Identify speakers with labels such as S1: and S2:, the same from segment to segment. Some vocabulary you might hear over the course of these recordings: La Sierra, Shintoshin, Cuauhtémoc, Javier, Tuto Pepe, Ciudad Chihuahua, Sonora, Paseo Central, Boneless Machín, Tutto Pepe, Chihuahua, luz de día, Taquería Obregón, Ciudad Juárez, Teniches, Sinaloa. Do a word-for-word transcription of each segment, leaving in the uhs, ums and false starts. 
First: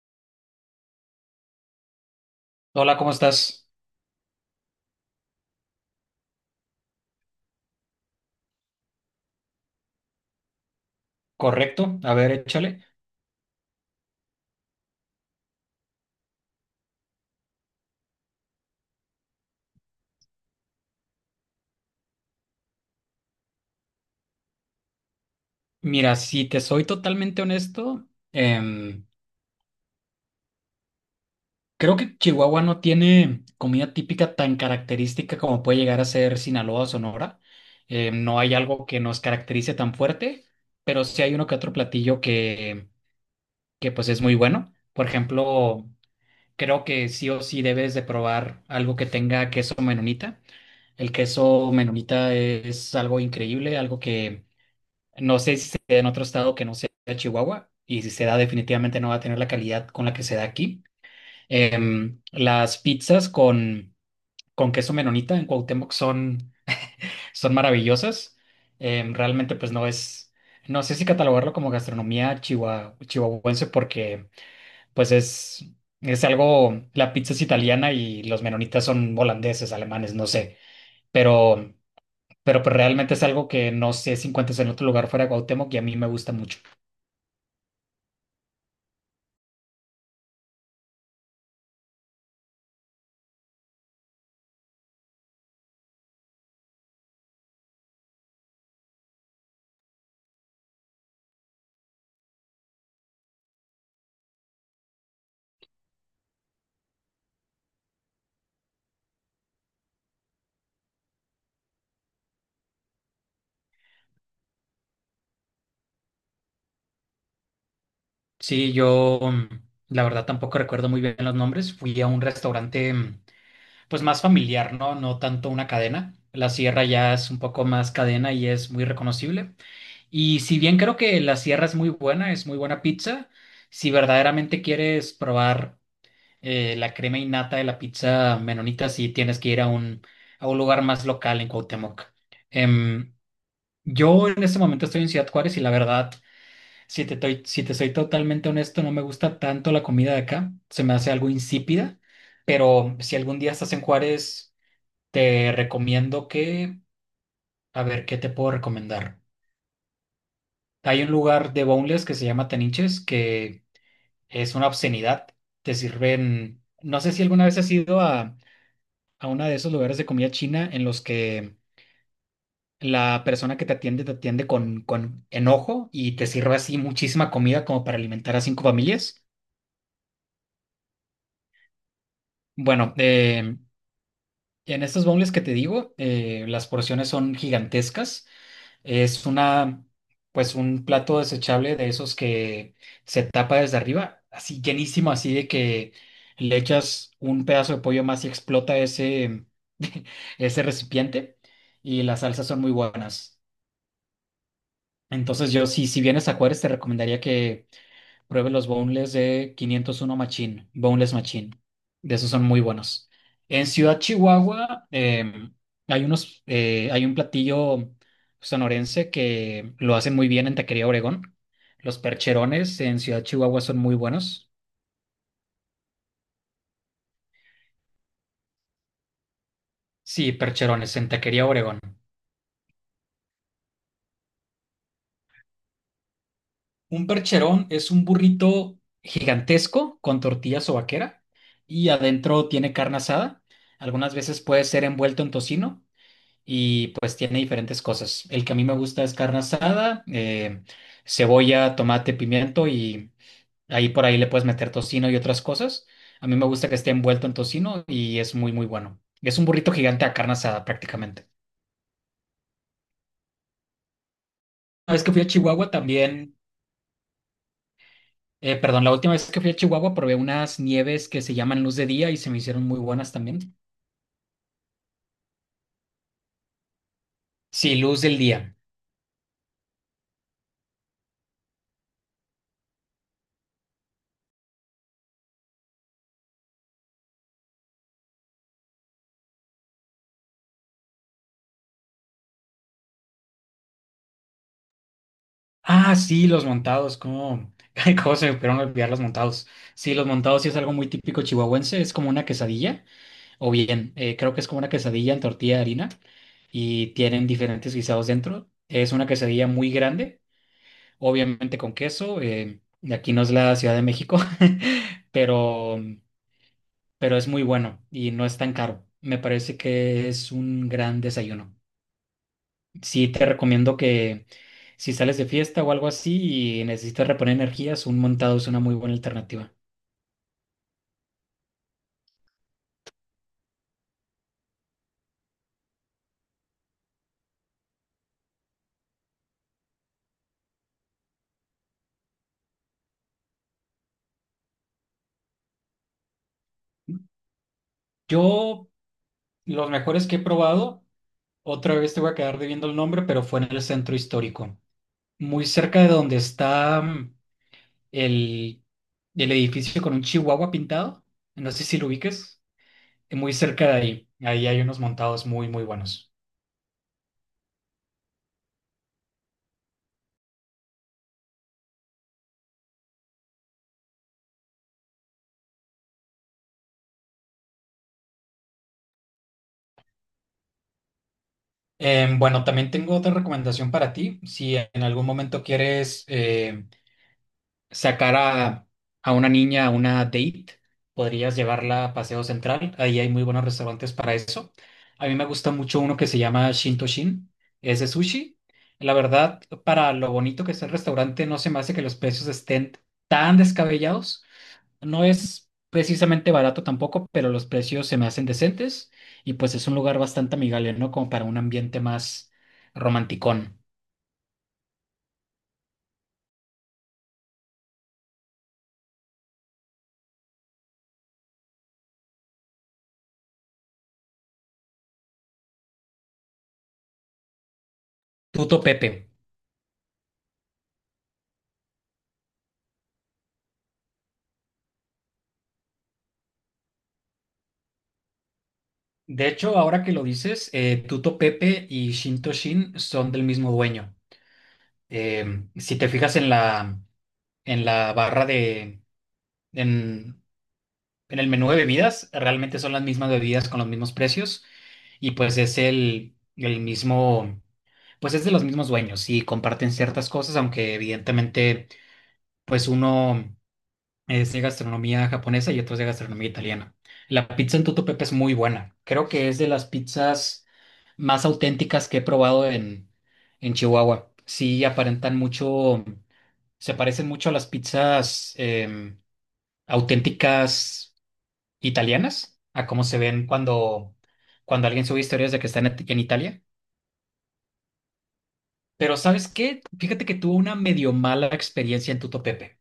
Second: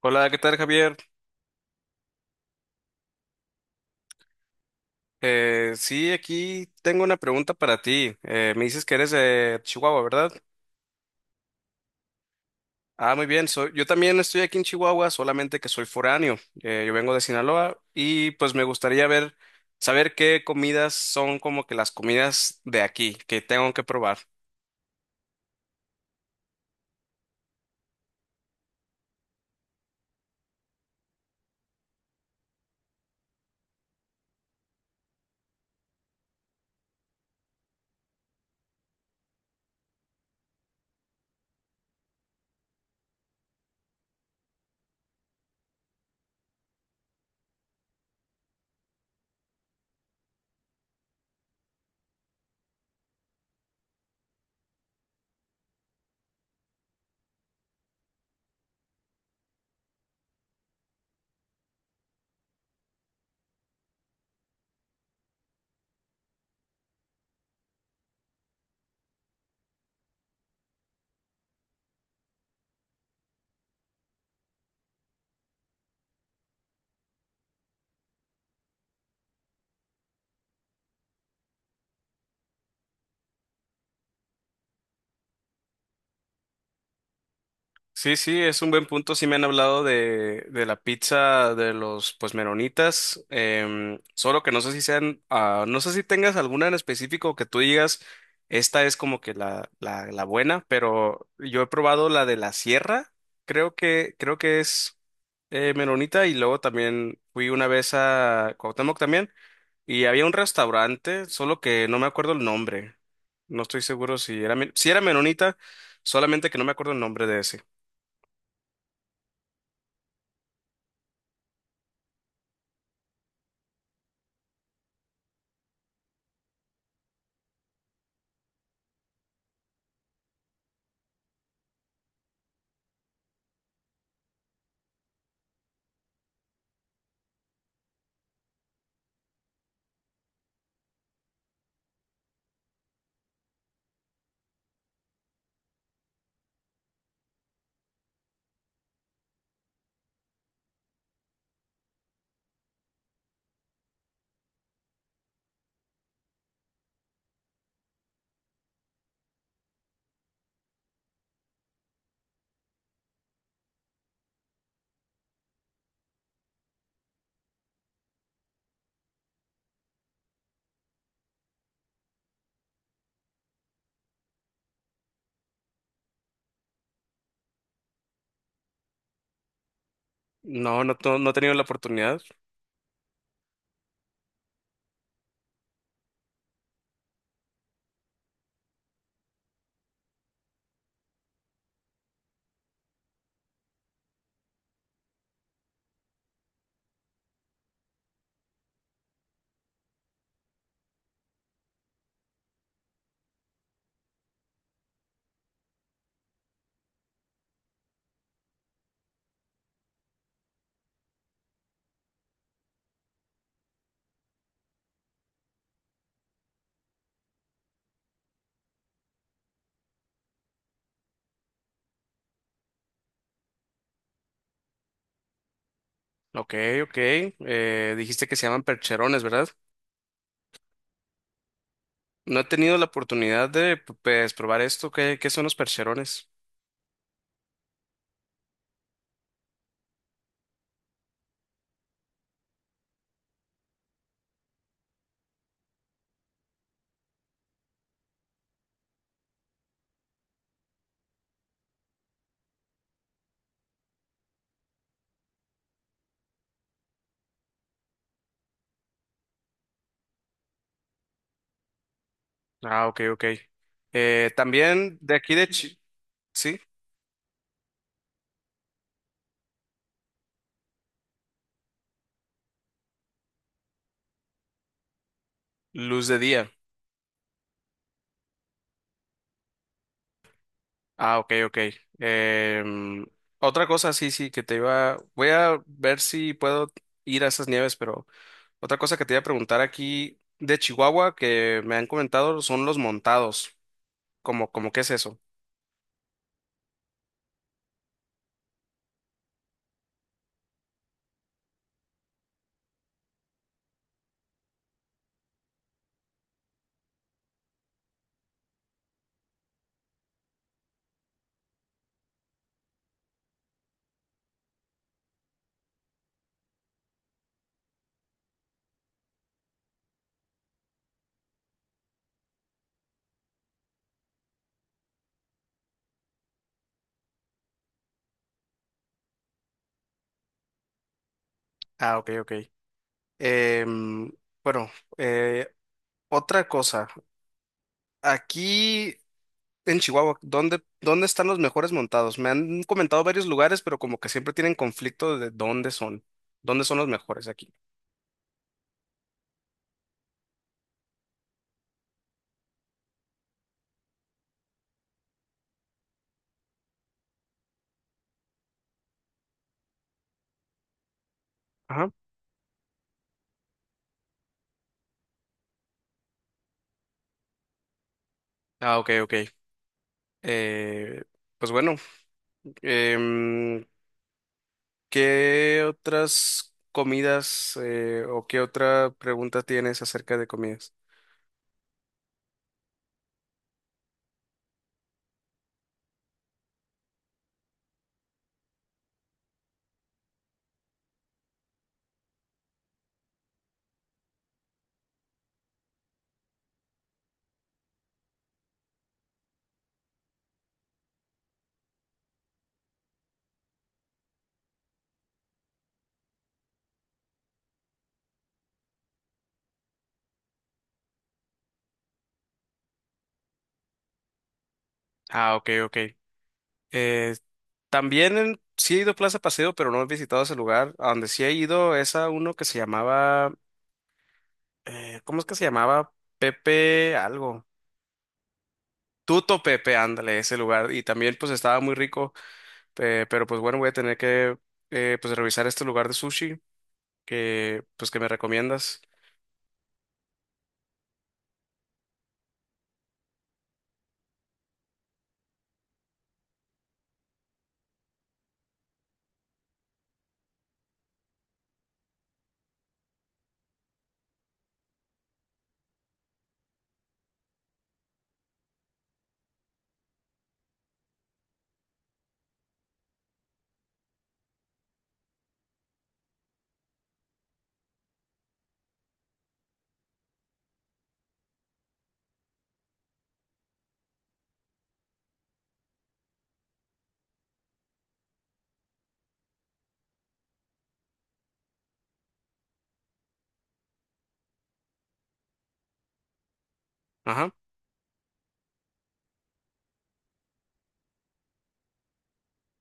S1: Hola, ¿qué tal, Javier?
S2: Hola, ¿cómo estás?
S1: Eh, sí, aquí tengo una pregunta para ti. Eh, me dices que eres de Chihuahua, ¿verdad?
S2: Correcto. A ver, échale.
S1: Ah, muy bien. Soy, yo también estoy aquí en Chihuahua, solamente que soy foráneo. Eh, yo vengo de Sinaloa y pues me gustaría ver, saber qué comidas son como que las comidas de aquí que tengo que probar.
S2: Mira, si te soy totalmente honesto, em, creo que Chihuahua no tiene comida típica tan característica como puede llegar a ser Sinaloa o Sonora. Em, no hay algo que nos caracterice tan fuerte, pero sí hay uno que otro platillo que, que pues es muy bueno. Por ejemplo, creo que sí o sí debes de probar algo que tenga queso menonita. El queso menonita es algo increíble, algo que no sé si se da en otro estado que no sea Chihuahua, y si se da definitivamente no va a tener la calidad con la que se da aquí. Em, las pizzas con, con queso menonita en Cuauhtémoc son, son maravillosas. Em, realmente pues no es, no sé si catalogarlo como gastronomía chihua- chihuahuense, porque pues es, es algo, la pizza es italiana y los menonitas son holandeses, alemanes, no sé, pero, pero pues realmente es algo que no sé si encuentras en otro lugar fuera de Cuauhtémoc y a mí me gusta mucho.
S1: Sí, sí, es un buen punto. Sí me han hablado de, de la pizza de los pues meronitas, em, solo que no sé si sean, ah, no sé si tengas alguna en específico que tú digas, esta es como que la, la, la buena, pero yo he probado la de la sierra, creo que, creo que es eh, meronita, y luego también fui una vez a Cuauhtémoc también y había un restaurante, solo que no me acuerdo el nombre. No estoy seguro si era, men- si era meronita, solamente que no me acuerdo el nombre de ese.
S2: Sí, yo, mm, la verdad tampoco recuerdo muy bien los nombres. Fui a un restaurante mm, pues más familiar, ¿no? No tanto una cadena. La Sierra ya es un poco más cadena y es muy reconocible. Y si bien creo que la Sierra es muy buena, es muy buena pizza, si verdaderamente quieres probar eh, la crema innata de la pizza menonita, sí tienes que ir a un, a un lugar más local en Cuauhtémoc. Em, yo en este momento estoy en Ciudad Juárez y la verdad si te, toy- si te soy totalmente honesto, no me gusta tanto la comida de acá. Se me hace algo insípida. Pero si algún día estás en Juárez, te recomiendo que... A ver, ¿qué te puedo recomendar? Hay un lugar de boneless que se llama Teniches, que es una obscenidad. Te sirven... No sé si alguna vez has ido a, a uno de esos lugares de comida china en los que la persona que te atiende te atiende con, con enojo y te sirve así muchísima comida como para alimentar a cinco familias.
S1: No, no, to- no he tenido la oportunidad.
S2: Bueno, eh, en estas bombles que te digo, eh, las porciones son gigantescas. Es una, pues un plato desechable de esos que se tapa desde arriba, así llenísimo, así de que le echas un pedazo de pollo más y explota ese, ese recipiente. Y las salsas son muy buenas. Entonces yo, si, si vienes a Juárez, te recomendaría que pruebe los boneless de quinientos uno Machín, Boneless Machín. De esos son muy buenos. En Ciudad Chihuahua, eh, hay unos, eh, hay un platillo sonorense que lo hacen muy bien en Taquería Obregón. Los percherones en Ciudad Chihuahua son muy buenos.
S1: Ok, ok. Eh, dijiste que se llaman percherones, ¿verdad?
S2: Sí, percherones en Taquería Obregón.
S1: No he tenido la oportunidad de pues, probar esto. ¿Qué, ¿qué son los percherones?
S2: Un percherón es un burrito gigantesco con tortilla sobaquera y adentro tiene carne asada. Algunas veces puede ser envuelto en tocino, y pues tiene diferentes cosas. El que a mí me gusta es carne asada, eh, cebolla, tomate, pimiento, y ahí por ahí le puedes meter tocino y otras cosas. A mí me gusta que esté envuelto en tocino y es muy, muy bueno. Es un burrito gigante a carne asada prácticamente.
S1: Ah, ok, ok. Eh,
S2: Una
S1: también
S2: vez que
S1: de
S2: fui a
S1: aquí de
S2: Chihuahua
S1: Chi-
S2: también,
S1: sí,
S2: eh, perdón, la última vez que fui a Chihuahua probé unas nieves que se llaman Luz de Día y se me hicieron muy buenas también.
S1: luz de día.
S2: Sí, Luz del Día.
S1: Ah, ok, ok. Em, Otra cosa, sí, sí, que te iba. Voy a ver si puedo ir a esas nieves, pero otra cosa que te iba a preguntar aquí de Chihuahua que me han comentado son los montados. ¿Cómo, ¿cómo qué es eso?
S2: Ah, sí, los montados, cómo, ay, cómo se me pudieron olvidar los montados. Sí, los montados sí es algo muy típico chihuahuense, es como una quesadilla, o bien, eh, creo que es como una quesadilla en tortilla de harina y tienen diferentes guisados dentro. Es una quesadilla muy grande, obviamente con queso, eh, y aquí no es la Ciudad de México, pero, pero es muy bueno y no es tan caro. Me parece que es un gran desayuno. Sí, te recomiendo que si sales de fiesta o algo así y necesitas reponer energías, un montado es una muy buena alternativa.
S1: Ah, ok, ok. Em, bueno, eh, Otra cosa. Aquí en Chihuahua, ¿dónde, ¿dónde están los mejores montados? Me han comentado varios lugares, pero como que siempre tienen conflicto de dónde son. ¿Dónde son los mejores aquí?
S2: Yo, los mejores que he probado, otra vez te voy a quedar debiendo el nombre, pero fue en el centro histórico, muy cerca de donde está, mm, el, el, edificio con un chihuahua pintado. No sé si lo
S1: Ajá.
S2: ubiques, eh, muy cerca de ahí. Ahí hay unos montados muy, muy buenos.
S1: Ah, ok, ok. Eh, pues bueno, em, ¿qué otras comidas eh, o qué otra pregunta tienes acerca de comidas?
S2: Em, bueno, también tengo otra recomendación para ti. Si en algún momento quieres... em, sacar a, a una niña a una date, podrías llevarla a Paseo Central, ahí hay muy buenos restaurantes para eso. A mí me gusta mucho uno que se llama Shintoshin, es de sushi. La verdad, para lo bonito que es el restaurante, no se me hace que los precios estén tan descabellados. No es precisamente barato tampoco, pero los precios se me hacen decentes y pues es un lugar bastante amigable, ¿no? Como para un ambiente más romanticón.
S1: Ah, ok, ok. Eh, También en- sí he ido a Plaza Paseo, pero no he visitado ese lugar. A donde sí he ido es a uno que se llamaba, eh, ¿cómo es que se llamaba? Pepe algo.
S2: Tuto Pepe.
S1: Tuto Pepe, ándale, ese lugar. Y también pues estaba muy rico, eh, pero pues bueno, voy a tener que eh, pues revisar este lugar de sushi que pues que me recomiendas.
S2: De hecho, ahora que lo dices, eh, Tuto Pepe y Shinto Shin son del mismo dueño. Eh, si te fijas en la, en la barra de, en, en el menú de bebidas, realmente son las mismas bebidas con los mismos precios y pues es el, el mismo, pues es de los mismos dueños y comparten ciertas cosas, aunque evidentemente pues uno es de gastronomía japonesa y otro es de gastronomía italiana. La pizza en Tutto Pepe es muy buena. Creo que es de las pizzas más auténticas que he probado en, en Chihuahua. Sí, aparentan mucho, se parecen mucho a las pizzas, eh, auténticas italianas, a cómo se ven cuando, cuando alguien sube historias de que están en en Italia.
S1: Ajá,
S2: Pero ¿sabes qué? Fíjate que tuve una medio mala experiencia en Tutto Pepe.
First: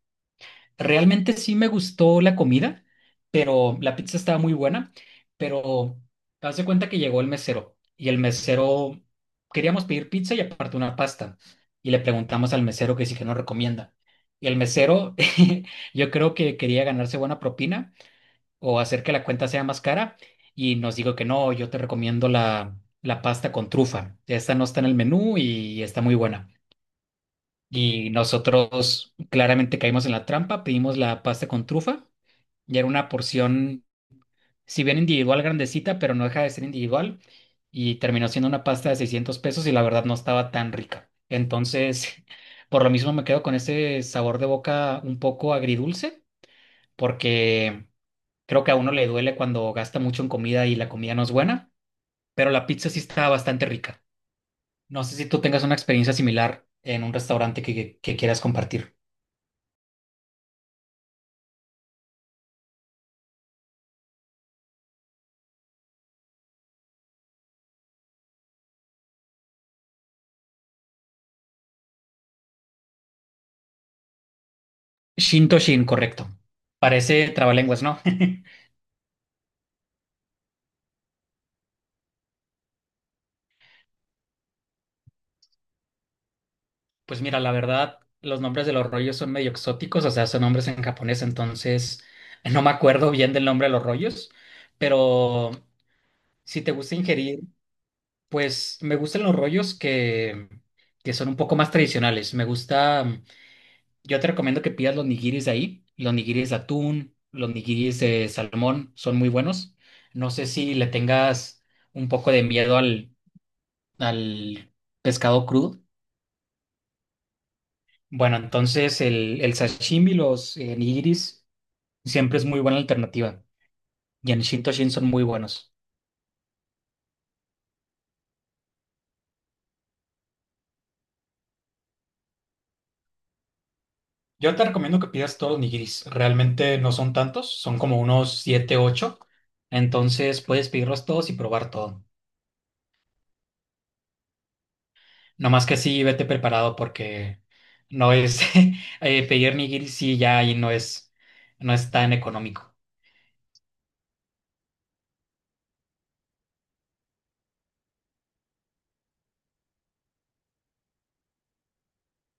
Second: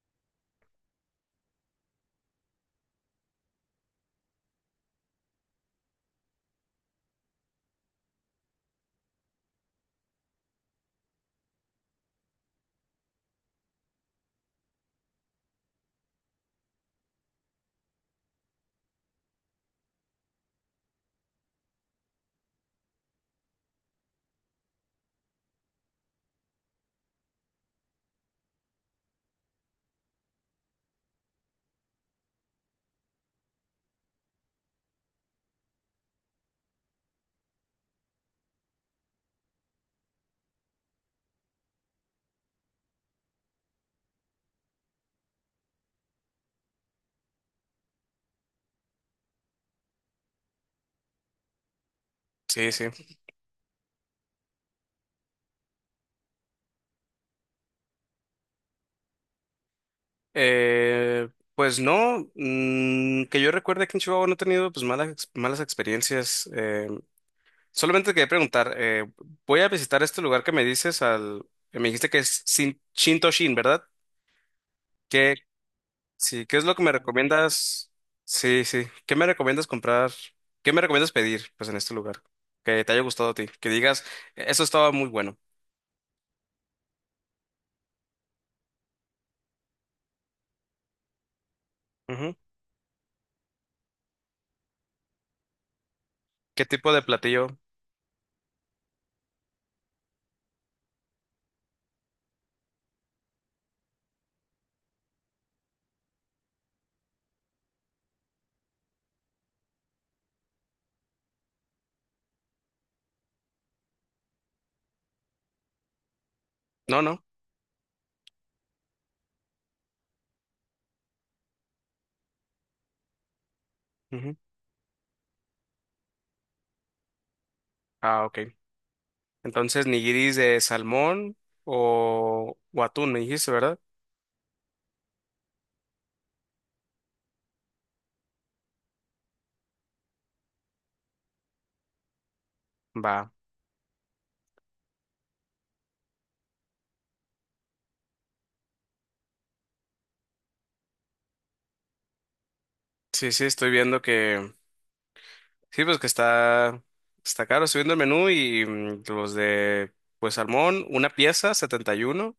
S2: Realmente sí me gustó la comida, pero la pizza estaba muy buena, pero haz de cuenta que llegó el mesero y el mesero, queríamos pedir pizza y aparte una pasta, y le preguntamos al mesero que sí, que nos recomienda. Y el mesero, yo creo que quería ganarse buena propina o hacer que la cuenta sea más cara, y nos dijo que no, yo te recomiendo la, la pasta con trufa. Esta no está en el menú y está muy buena. Y nosotros claramente caímos en la trampa, pedimos la pasta con trufa y era una porción, si bien individual, grandecita, pero no deja de ser individual. Y terminó siendo una pasta de seiscientos pesos y la verdad no estaba tan rica. Entonces, por lo mismo me quedo con ese sabor de boca un poco agridulce, porque creo que a uno le duele cuando gasta mucho en comida y la comida no es buena, pero la
S1: sí,
S2: pizza sí
S1: sí.
S2: está bastante rica. No sé si tú tengas una experiencia similar en un restaurante que, que que quieras compartir.
S1: Eh, pues no, mm, que yo recuerde que en Chihuahua no he tenido pues malas, ex- malas experiencias. eh, Solamente quería preguntar, eh, voy a visitar este lugar que me dices al, que me dijiste que es Shin, Shintoshin, ¿verdad? ¿Qué,
S2: Shintoshin, correcto.
S1: sí, ¿qué es lo que me
S2: Parece trabalenguas,
S1: recomiendas?
S2: ¿no?
S1: Sí, sí. ¿Qué me recomiendas comprar? ¿Qué me recomiendas pedir, pues, en este lugar? Que te haya gustado a ti, que digas, "E-, eso estaba muy bueno."
S2: Pues mira, la verdad, los nombres de los rollos son medio exóticos, o sea, son nombres en japonés, entonces
S1: Ujú.
S2: no me acuerdo bien del nombre de los rollos, pero si
S1: ¿Qué
S2: te
S1: tipo
S2: gusta
S1: de
S2: ingerir,
S1: platillo?
S2: pues me gustan los rollos que, que son un poco más tradicionales. Me gusta, yo te recomiendo que pidas los nigiris de ahí, los nigiris de atún, los nigiris de salmón, son muy buenos. No sé si le tengas un poco de miedo al al pescado crudo.
S1: No, no.
S2: Bueno, entonces el, el sashimi, los, eh, nigiris, siempre es muy buena alternativa. Y
S1: Ujú.
S2: en Shintoshin son muy buenos.
S1: Ah, ok. Entonces, nigiris de salmón o, o atún, me dijiste, ¿verdad?
S2: Yo te recomiendo que pidas todos los nigiris. Realmente no son tantos, son como unos siete ocho. Entonces puedes pedirlos todos y probar todo.
S1: Va.
S2: No más que sí, vete preparado porque no es eh, pedir nigiris, sí, ya ahí no es, no es tan económico.
S1: Sí, sí, estoy viendo que sí, pues que está, está caro. Estoy viendo el menú y mm, los de, pues, salmón, una pieza, setenta y uno,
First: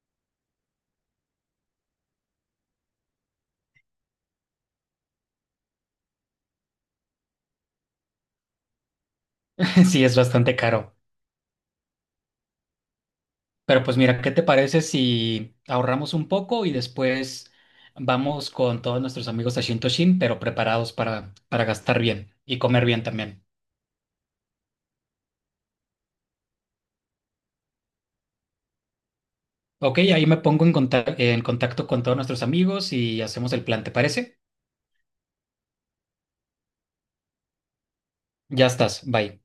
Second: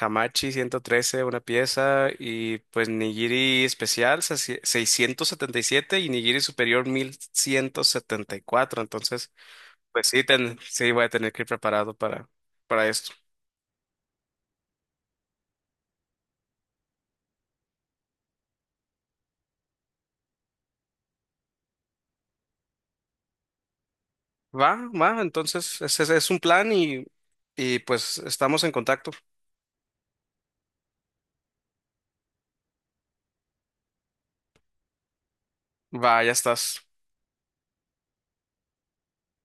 S1: Hamachi, ciento trece una pieza. Y pues nigiri especial, sesi- seiscientos setenta y siete, y nigiri superior, mil ciento setenta y cuatro. Entonces,
S2: Sí,
S1: pues
S2: es
S1: sí,
S2: bastante
S1: ten- sí,
S2: caro.
S1: voy a tener que ir preparado para, para esto.
S2: Pero pues mira, ¿qué te parece si ahorramos un poco y después vamos con todos nuestros amigos a Shintoshin, pero preparados para, para gastar bien y comer bien también?
S1: Va, va. Entonces, ese ese es un plan y, y pues estamos en contacto.
S2: Ok, ahí me pongo en conta- en contacto con todos nuestros amigos y hacemos el plan, ¿te parece?
S1: Va, ya estás.
S2: Ya estás, bye.